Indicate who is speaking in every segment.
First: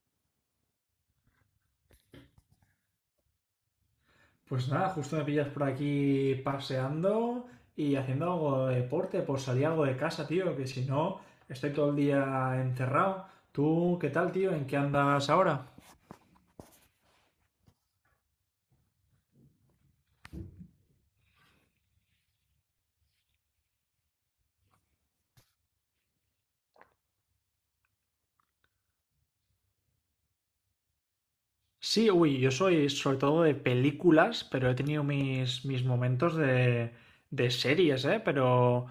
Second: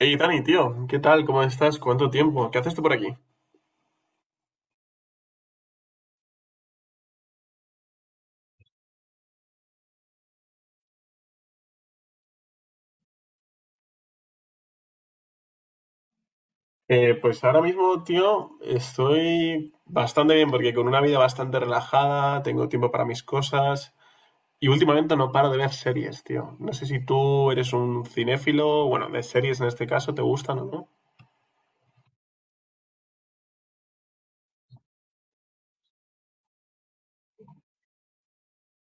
Speaker 1: Hey Dani, tío, ¿qué tal? ¿Cómo estás? ¿Cuánto tiempo? ¿Qué haces tú por aquí?
Speaker 2: Pues nada, justo me pillas por aquí paseando y haciendo algo de deporte, por salir algo de casa, tío, que si no estoy todo el día encerrado. ¿Tú qué tal, tío? ¿En qué andas ahora?
Speaker 1: Pues ahora mismo, tío, estoy bastante bien porque con una vida bastante relajada, tengo tiempo para mis cosas y últimamente no paro de ver series, tío. No sé si tú eres un cinéfilo, bueno, de series en este caso, ¿te gustan o no?
Speaker 2: Sí, uy, yo soy sobre todo de películas, pero he tenido mis momentos de series, ¿eh? Pero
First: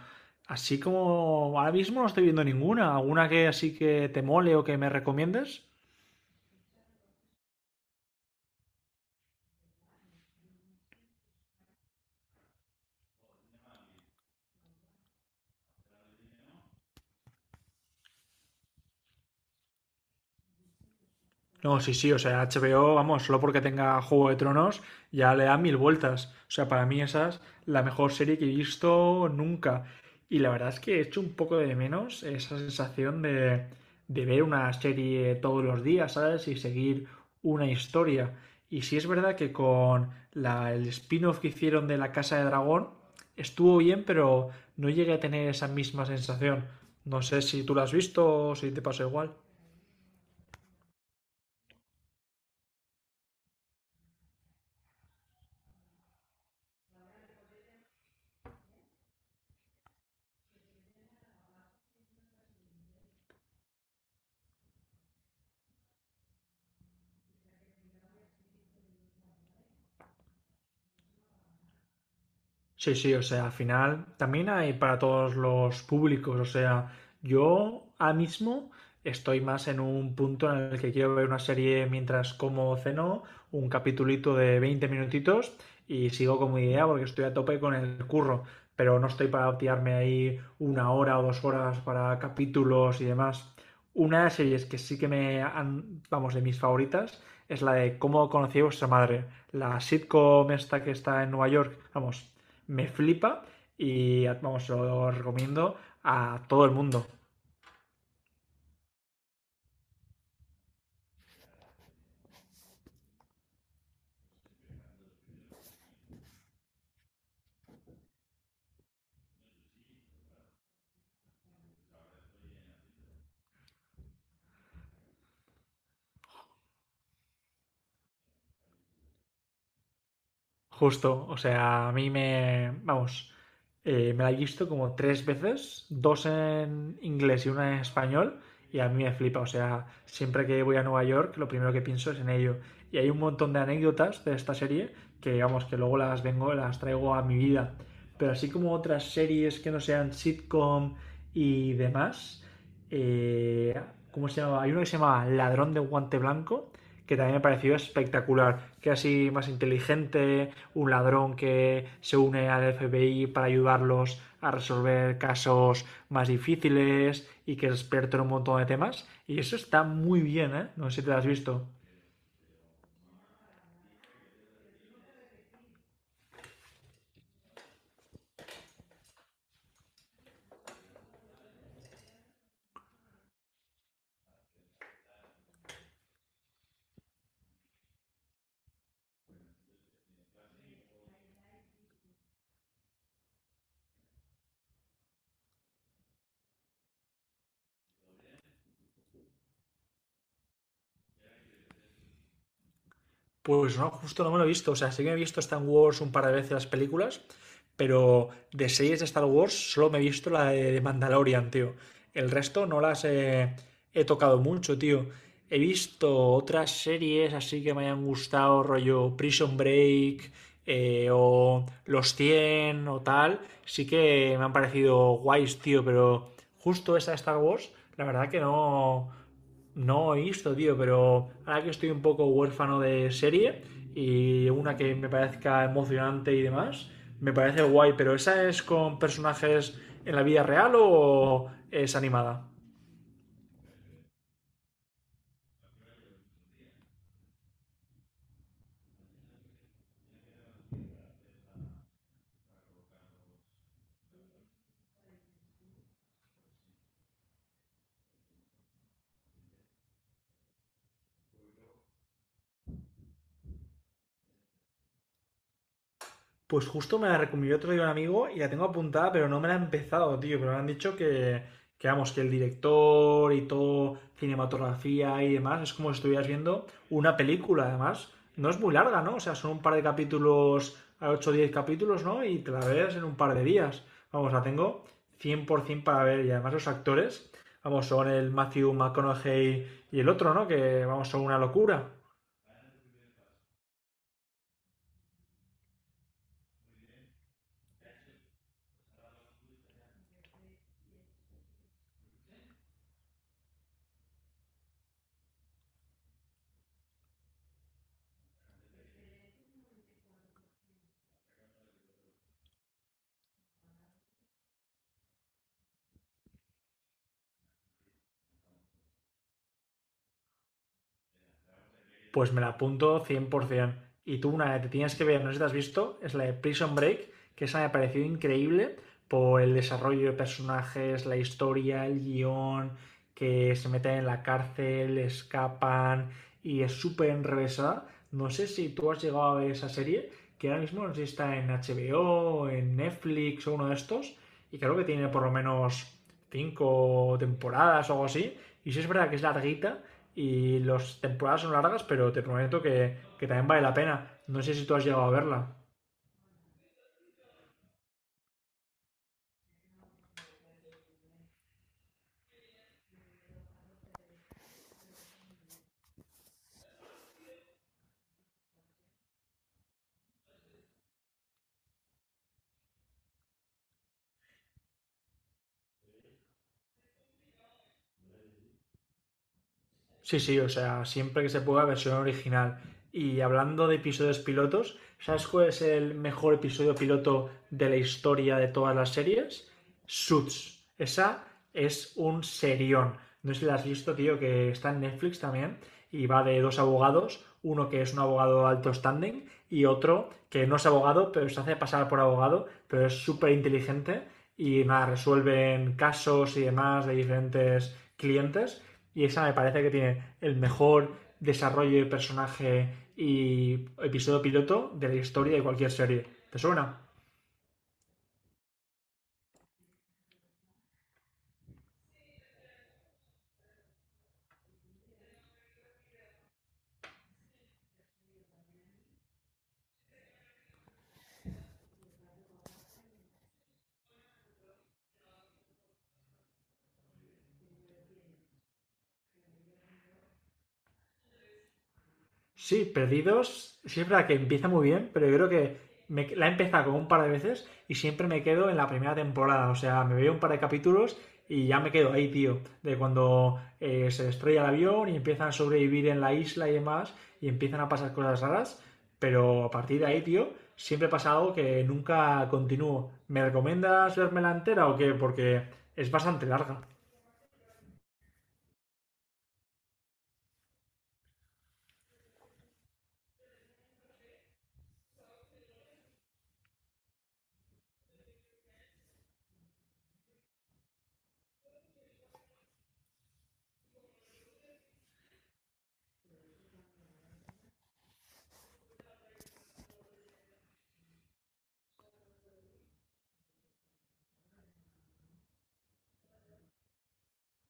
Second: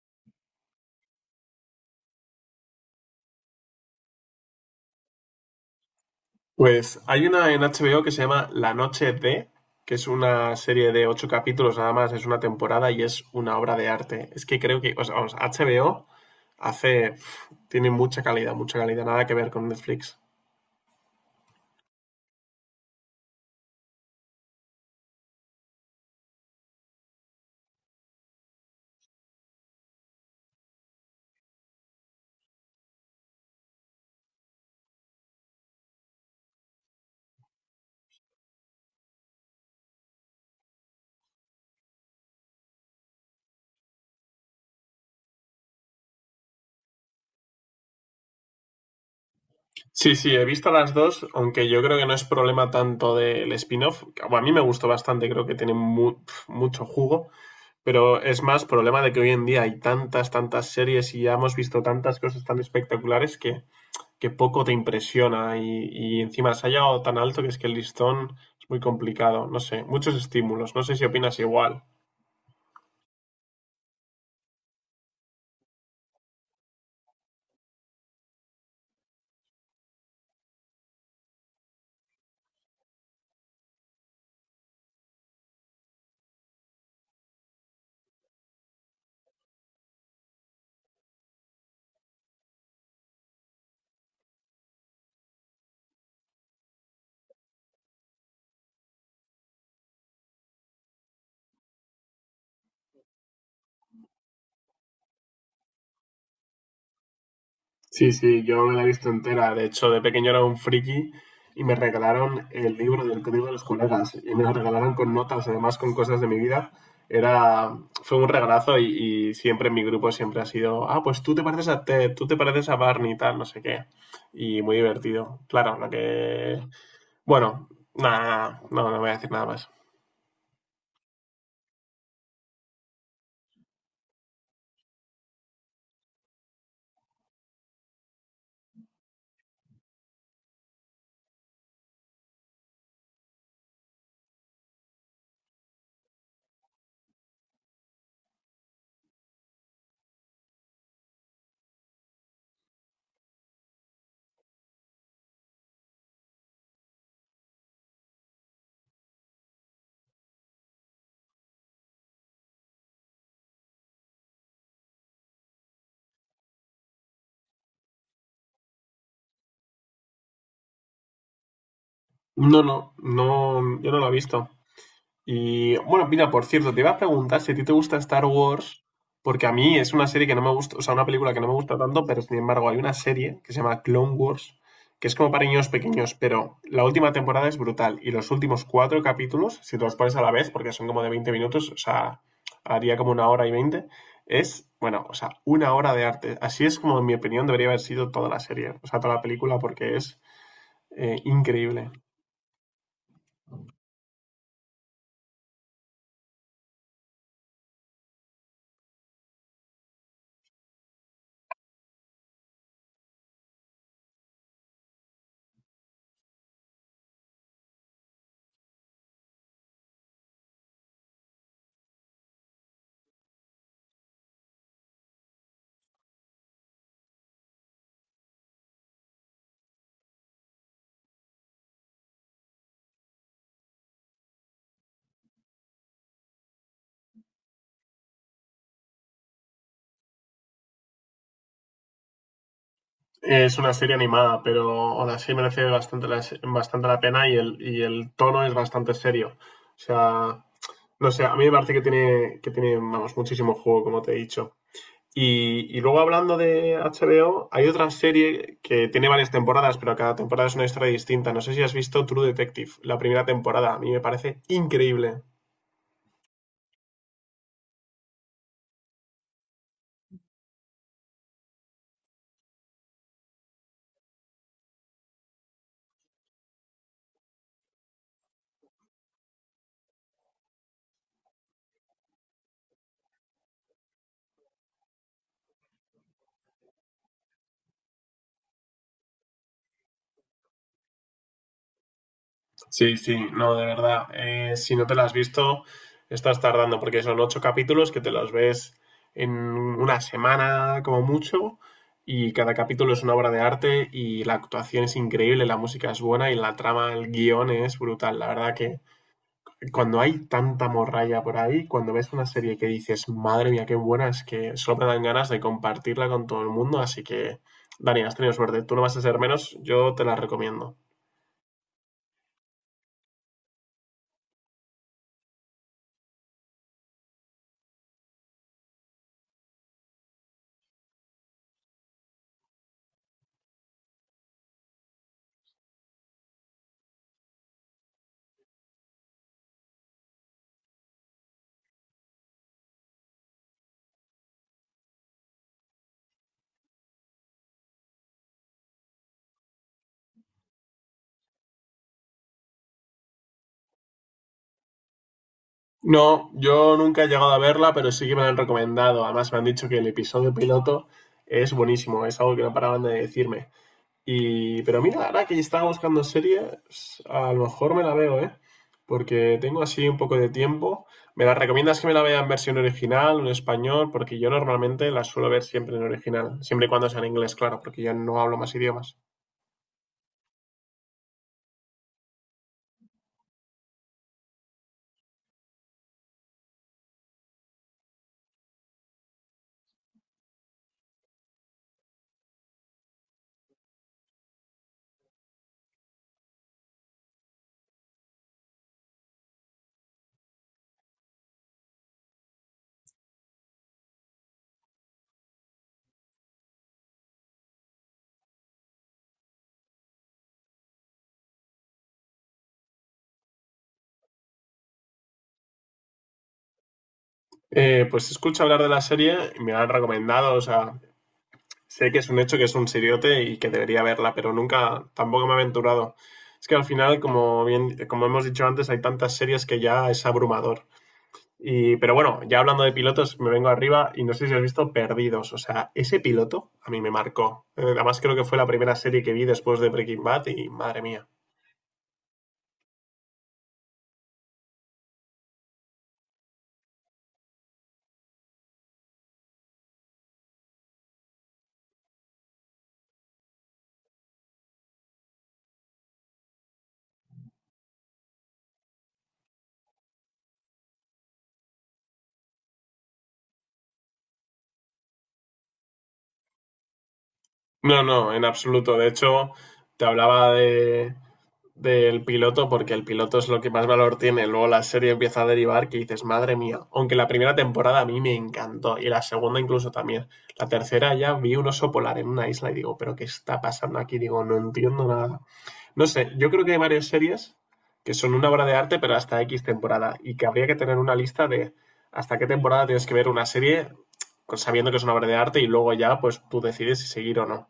Speaker 2: así como ahora mismo no estoy viendo ninguna. ¿Alguna que así que te mole o que me recomiendes?
Speaker 1: Pues hay una en HBO que se llama La Noche de, que es una serie de ocho capítulos nada más, es una temporada y es una obra de arte. Es que creo que, o sea, vamos, HBO tiene mucha calidad, nada que ver con Netflix.
Speaker 2: No, sí, sí, o sea, HBO, vamos, solo porque tenga Juego de Tronos, ya le da mil vueltas. O sea, para mí esa es la mejor serie que he visto nunca. Y la verdad es que he hecho un poco de menos esa sensación de ver una serie todos los días, ¿sabes? Y seguir una historia. Y sí es verdad que con el spin-off que hicieron de La Casa de Dragón estuvo bien, pero no llegué a tener esa misma sensación. No sé si tú la has visto o si te pasó igual.
Speaker 1: Sí, sí, he visto las dos, aunque yo creo que no es problema tanto del spin-off, bueno, a mí me gustó bastante, creo que tiene mucho jugo, pero es más problema de que hoy en día hay tantas, tantas series y ya hemos visto tantas cosas tan espectaculares que poco te impresiona y encima se ha llegado tan alto que es que el listón es muy complicado, no sé, muchos estímulos, no sé si opinas igual.
Speaker 2: Sí, sí, o sea, al final también hay para todos los públicos, o sea, yo ahora mismo estoy más en un punto en el que quiero ver una serie mientras como o ceno, un capitulito de 20 minutitos y sigo con mi idea porque estoy a tope con el curro, pero no estoy para tirarme ahí 1 hora o 2 horas para capítulos y demás. Una de las series que sí que me han, vamos, de mis favoritas es la de Cómo conocí a vuestra madre, la sitcom esta que está en Nueva York, vamos, me flipa y vamos, lo recomiendo a todo el mundo.
Speaker 1: Sí, sí, yo me la he visto entera. De hecho, de pequeño era un friki y me regalaron el libro del Código de los Colegas. Y me lo regalaron con notas, además con cosas de mi vida. Fue un regalazo y siempre en mi grupo siempre ha sido, ah, pues tú te pareces a Ted, tú te pareces a Barney y tal, no sé qué. Y muy divertido. Claro. Bueno, nada, nada, no, no voy a decir nada más.
Speaker 2: Justo, o sea, a mí me, vamos, me la he visto como tres veces, dos en inglés y una en español, y a mí me flipa, o sea, siempre que voy a Nueva York, lo primero que pienso es en ello. Y hay un montón de anécdotas de esta serie que, vamos, que luego las vengo, las traigo a mi vida. Pero así como otras series que no sean sitcom y demás, eh, ¿cómo se llama? Hay uno que se llama Ladrón de Guante Blanco, que también me pareció espectacular, que así más inteligente, un ladrón que se une al FBI para ayudarlos a resolver casos más difíciles y que es experto en un montón de temas. Y eso está muy bien, ¿eh? No sé si te lo has visto.
Speaker 1: No, no, no, yo no lo he visto. Y bueno, mira, por cierto, te iba a preguntar si a ti te gusta Star Wars, porque a mí es una serie que no me gusta, o sea, una película que no me gusta tanto, pero sin embargo hay una serie que se llama Clone Wars, que es como para niños pequeños, pero la última temporada es brutal y los últimos cuatro capítulos, si te los pones a la vez, porque son como de 20 minutos, o sea, haría como una hora y 20 es, bueno, o sea, una hora de arte. Así es como, en mi opinión, debería haber sido toda la serie, o sea, toda la película, porque es increíble.
Speaker 2: Pues no, justo no me lo he visto. O sea, sí que me he visto Star Wars un par de veces las películas, pero de series de Star Wars solo me he visto la de Mandalorian, tío. El resto no las he tocado mucho, tío. He visto otras series así que me hayan gustado, rollo Prison Break, o Los cien o tal. Sí que me han parecido guays, tío, pero justo esa de Star Wars, la verdad que no, no he visto, tío, pero ahora que estoy un poco huérfano de serie y una que me parezca emocionante y demás, me parece guay, pero ¿esa es con personajes en la vida real o es animada?
Speaker 1: Es una serie animada, pero aún así merece bastante la pena y el tono es bastante serio. O sea, no sé, a mí me parece que tiene vamos, muchísimo juego, como te he dicho. Y luego hablando de HBO, hay otra serie que tiene varias temporadas, pero cada temporada es una historia distinta. No sé si has visto True Detective, la primera temporada. A mí me parece increíble.
Speaker 2: Pues justo me la recomendó otro día un amigo y la tengo apuntada, pero no me la he empezado, tío. Pero me han dicho que, vamos, que el director y todo, cinematografía y demás, es como si estuvieras viendo una película, además. No es muy larga, ¿no? O sea, son un par de capítulos, 8 o 10 capítulos, ¿no? Y te la ves en un par de días. Vamos, la tengo 100% para ver. Y además los actores, vamos, son el Matthew McConaughey y el otro, ¿no? Que, vamos, son una locura.
Speaker 1: Sí, sí, no, de verdad. Si no te la has visto, estás tardando, porque son ocho capítulos que te los ves en una semana como mucho, y cada capítulo es una obra de arte, y la actuación es increíble, la música es buena, y la trama, el guión es brutal. La verdad que cuando hay tanta morralla por ahí, cuando ves una serie que dices, madre mía, qué buena, es que solo te dan ganas de compartirla con todo el mundo, así que, Dani, has tenido suerte. Tú no vas a ser menos, yo te la recomiendo.
Speaker 2: Pues me la apunto 100%. Y tú, una que te tienes que ver, no sé si te has visto, es la de Prison Break, que esa me pareció increíble por el desarrollo de personajes, la historia, el guión, que se meten en la cárcel, escapan y es súper enrevesada. No sé si tú has llegado a ver esa serie, que ahora mismo no sé si está en HBO, en Netflix o uno de estos, y creo que tiene por lo menos cinco temporadas o algo así. Y sí es verdad que es larguita y las temporadas son largas, pero te prometo que también vale la pena. No sé si tú has llegado a verla.
Speaker 1: No, yo nunca he llegado a verla, pero sí que me la han recomendado. Además, me han dicho que el episodio piloto es buenísimo, es algo que no paraban de decirme. Pero mira, ahora que estaba buscando series, a lo mejor me la veo, ¿eh? Porque tengo así un poco de tiempo. ¿Me la recomiendas que me la vea en versión original, en español? Porque yo normalmente la suelo ver siempre en original, siempre y cuando sea en inglés, claro, porque yo no hablo más idiomas.
Speaker 2: Sí, sí, o sea, siempre que se pueda, versión original. Y hablando de episodios pilotos, ¿sabes cuál es el mejor episodio piloto de la historia de todas las series? Suits. Esa es un serión. No sé si la has visto, tío, que está en Netflix también y va de dos abogados, uno que es un abogado alto standing y otro que no es abogado, pero se hace pasar por abogado, pero es súper inteligente y nada, resuelven casos y demás de diferentes clientes y esa me parece que tiene el mejor desarrollo de personaje y episodio piloto de la historia de cualquier serie. ¿Te suena?
Speaker 1: Pues escucho hablar de la serie y me la han recomendado, o sea, sé que es un hecho que es un siriote y que debería verla, pero nunca, tampoco me he aventurado. Es que al final, como bien, como hemos dicho antes, hay tantas series que ya es abrumador. Pero bueno, ya hablando de pilotos, me vengo arriba y no sé si has visto Perdidos. O sea, ese piloto a mí me marcó. Además, creo que fue la primera serie que vi después de Breaking Bad y madre mía.
Speaker 2: Sí, Perdidos, sí es verdad que empieza muy bien, pero yo creo que la he empezado como un par de veces y siempre me quedo en la primera temporada. O sea, me veo un par de capítulos y ya me quedo ahí, tío. De cuando se estrella el avión y empiezan a sobrevivir en la isla y demás y empiezan a pasar cosas raras. Pero a partir de ahí, tío, siempre pasa algo que nunca continúo. ¿Me recomiendas verme la entera o qué? Porque es bastante larga.
Speaker 1: No, no, en absoluto. De hecho, te hablaba de del piloto porque el piloto es lo que más valor tiene. Luego la serie empieza a derivar que dices, madre mía, aunque la primera temporada a mí me encantó y la segunda incluso también. La tercera ya vi un oso polar en una isla y digo, pero ¿qué está pasando aquí? Digo, no entiendo nada. No sé, yo creo que hay varias series que son una obra de arte pero hasta X temporada y que habría que tener una lista de hasta qué temporada tienes que ver una serie pues, sabiendo que es una obra de arte y luego ya pues tú decides si seguir o no.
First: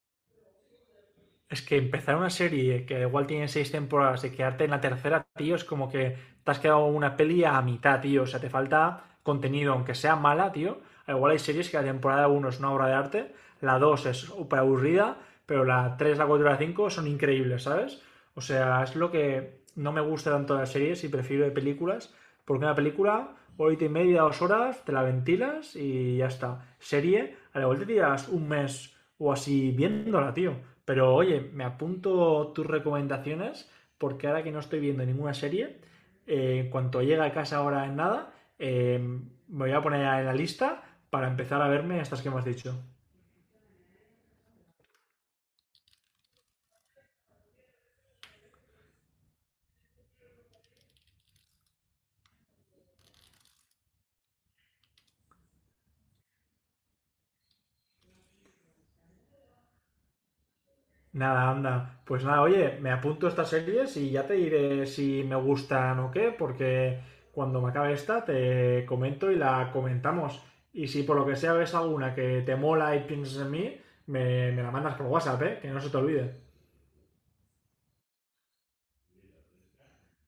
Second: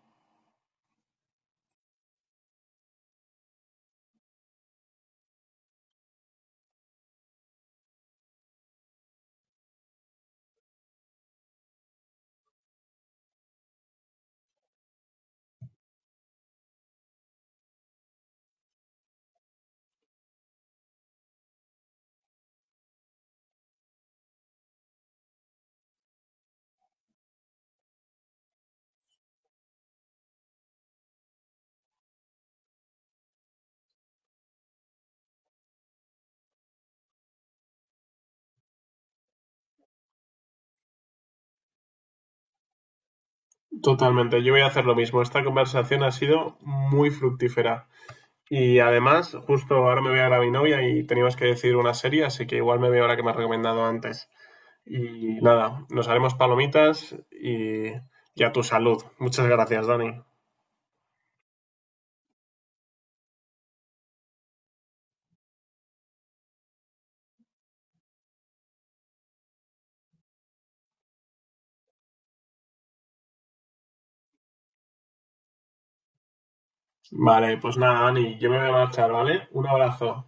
Speaker 2: Es que empezar una serie que igual tiene seis temporadas y quedarte en la tercera, tío, es como que te has quedado una peli a mitad, tío. O sea, te falta contenido, aunque sea mala, tío. Igual hay series que la temporada uno es una obra de arte, la 2 es súper aburrida, pero la tres, la 4 y la 5 son increíbles, ¿sabes? O sea, es lo que no me gusta tanto de las series y prefiero de películas, porque una película, horita y media, 2 horas, te la ventilas y ya está. Serie, a la vuelta te tiras un mes o así viéndola, tío. Pero oye, me apunto tus recomendaciones porque ahora que no estoy viendo ninguna serie, en cuanto llegue a casa ahora en nada, me voy a poner en la lista para empezar a verme estas que me has dicho.
Speaker 1: Totalmente, yo voy a hacer lo mismo. Esta conversación ha sido muy fructífera. Y además, justo ahora me voy a ver a mi novia y teníamos que decidir una serie, así que igual me veo la que me has recomendado antes. Y nada, nos haremos palomitas y a tu salud. Muchas gracias, Dani.
Speaker 2: Nada, anda. Pues nada, oye, me apunto estas series y ya te diré si me gustan o qué, porque cuando me acabe esta te comento y la comentamos. Y si por lo que sea ves alguna que te mola y piensas en mí, me la mandas por WhatsApp, ¿eh? Que no se te olvide.
Speaker 1: Vale, pues nada, Dani, yo me voy a marchar, ¿vale? Un abrazo.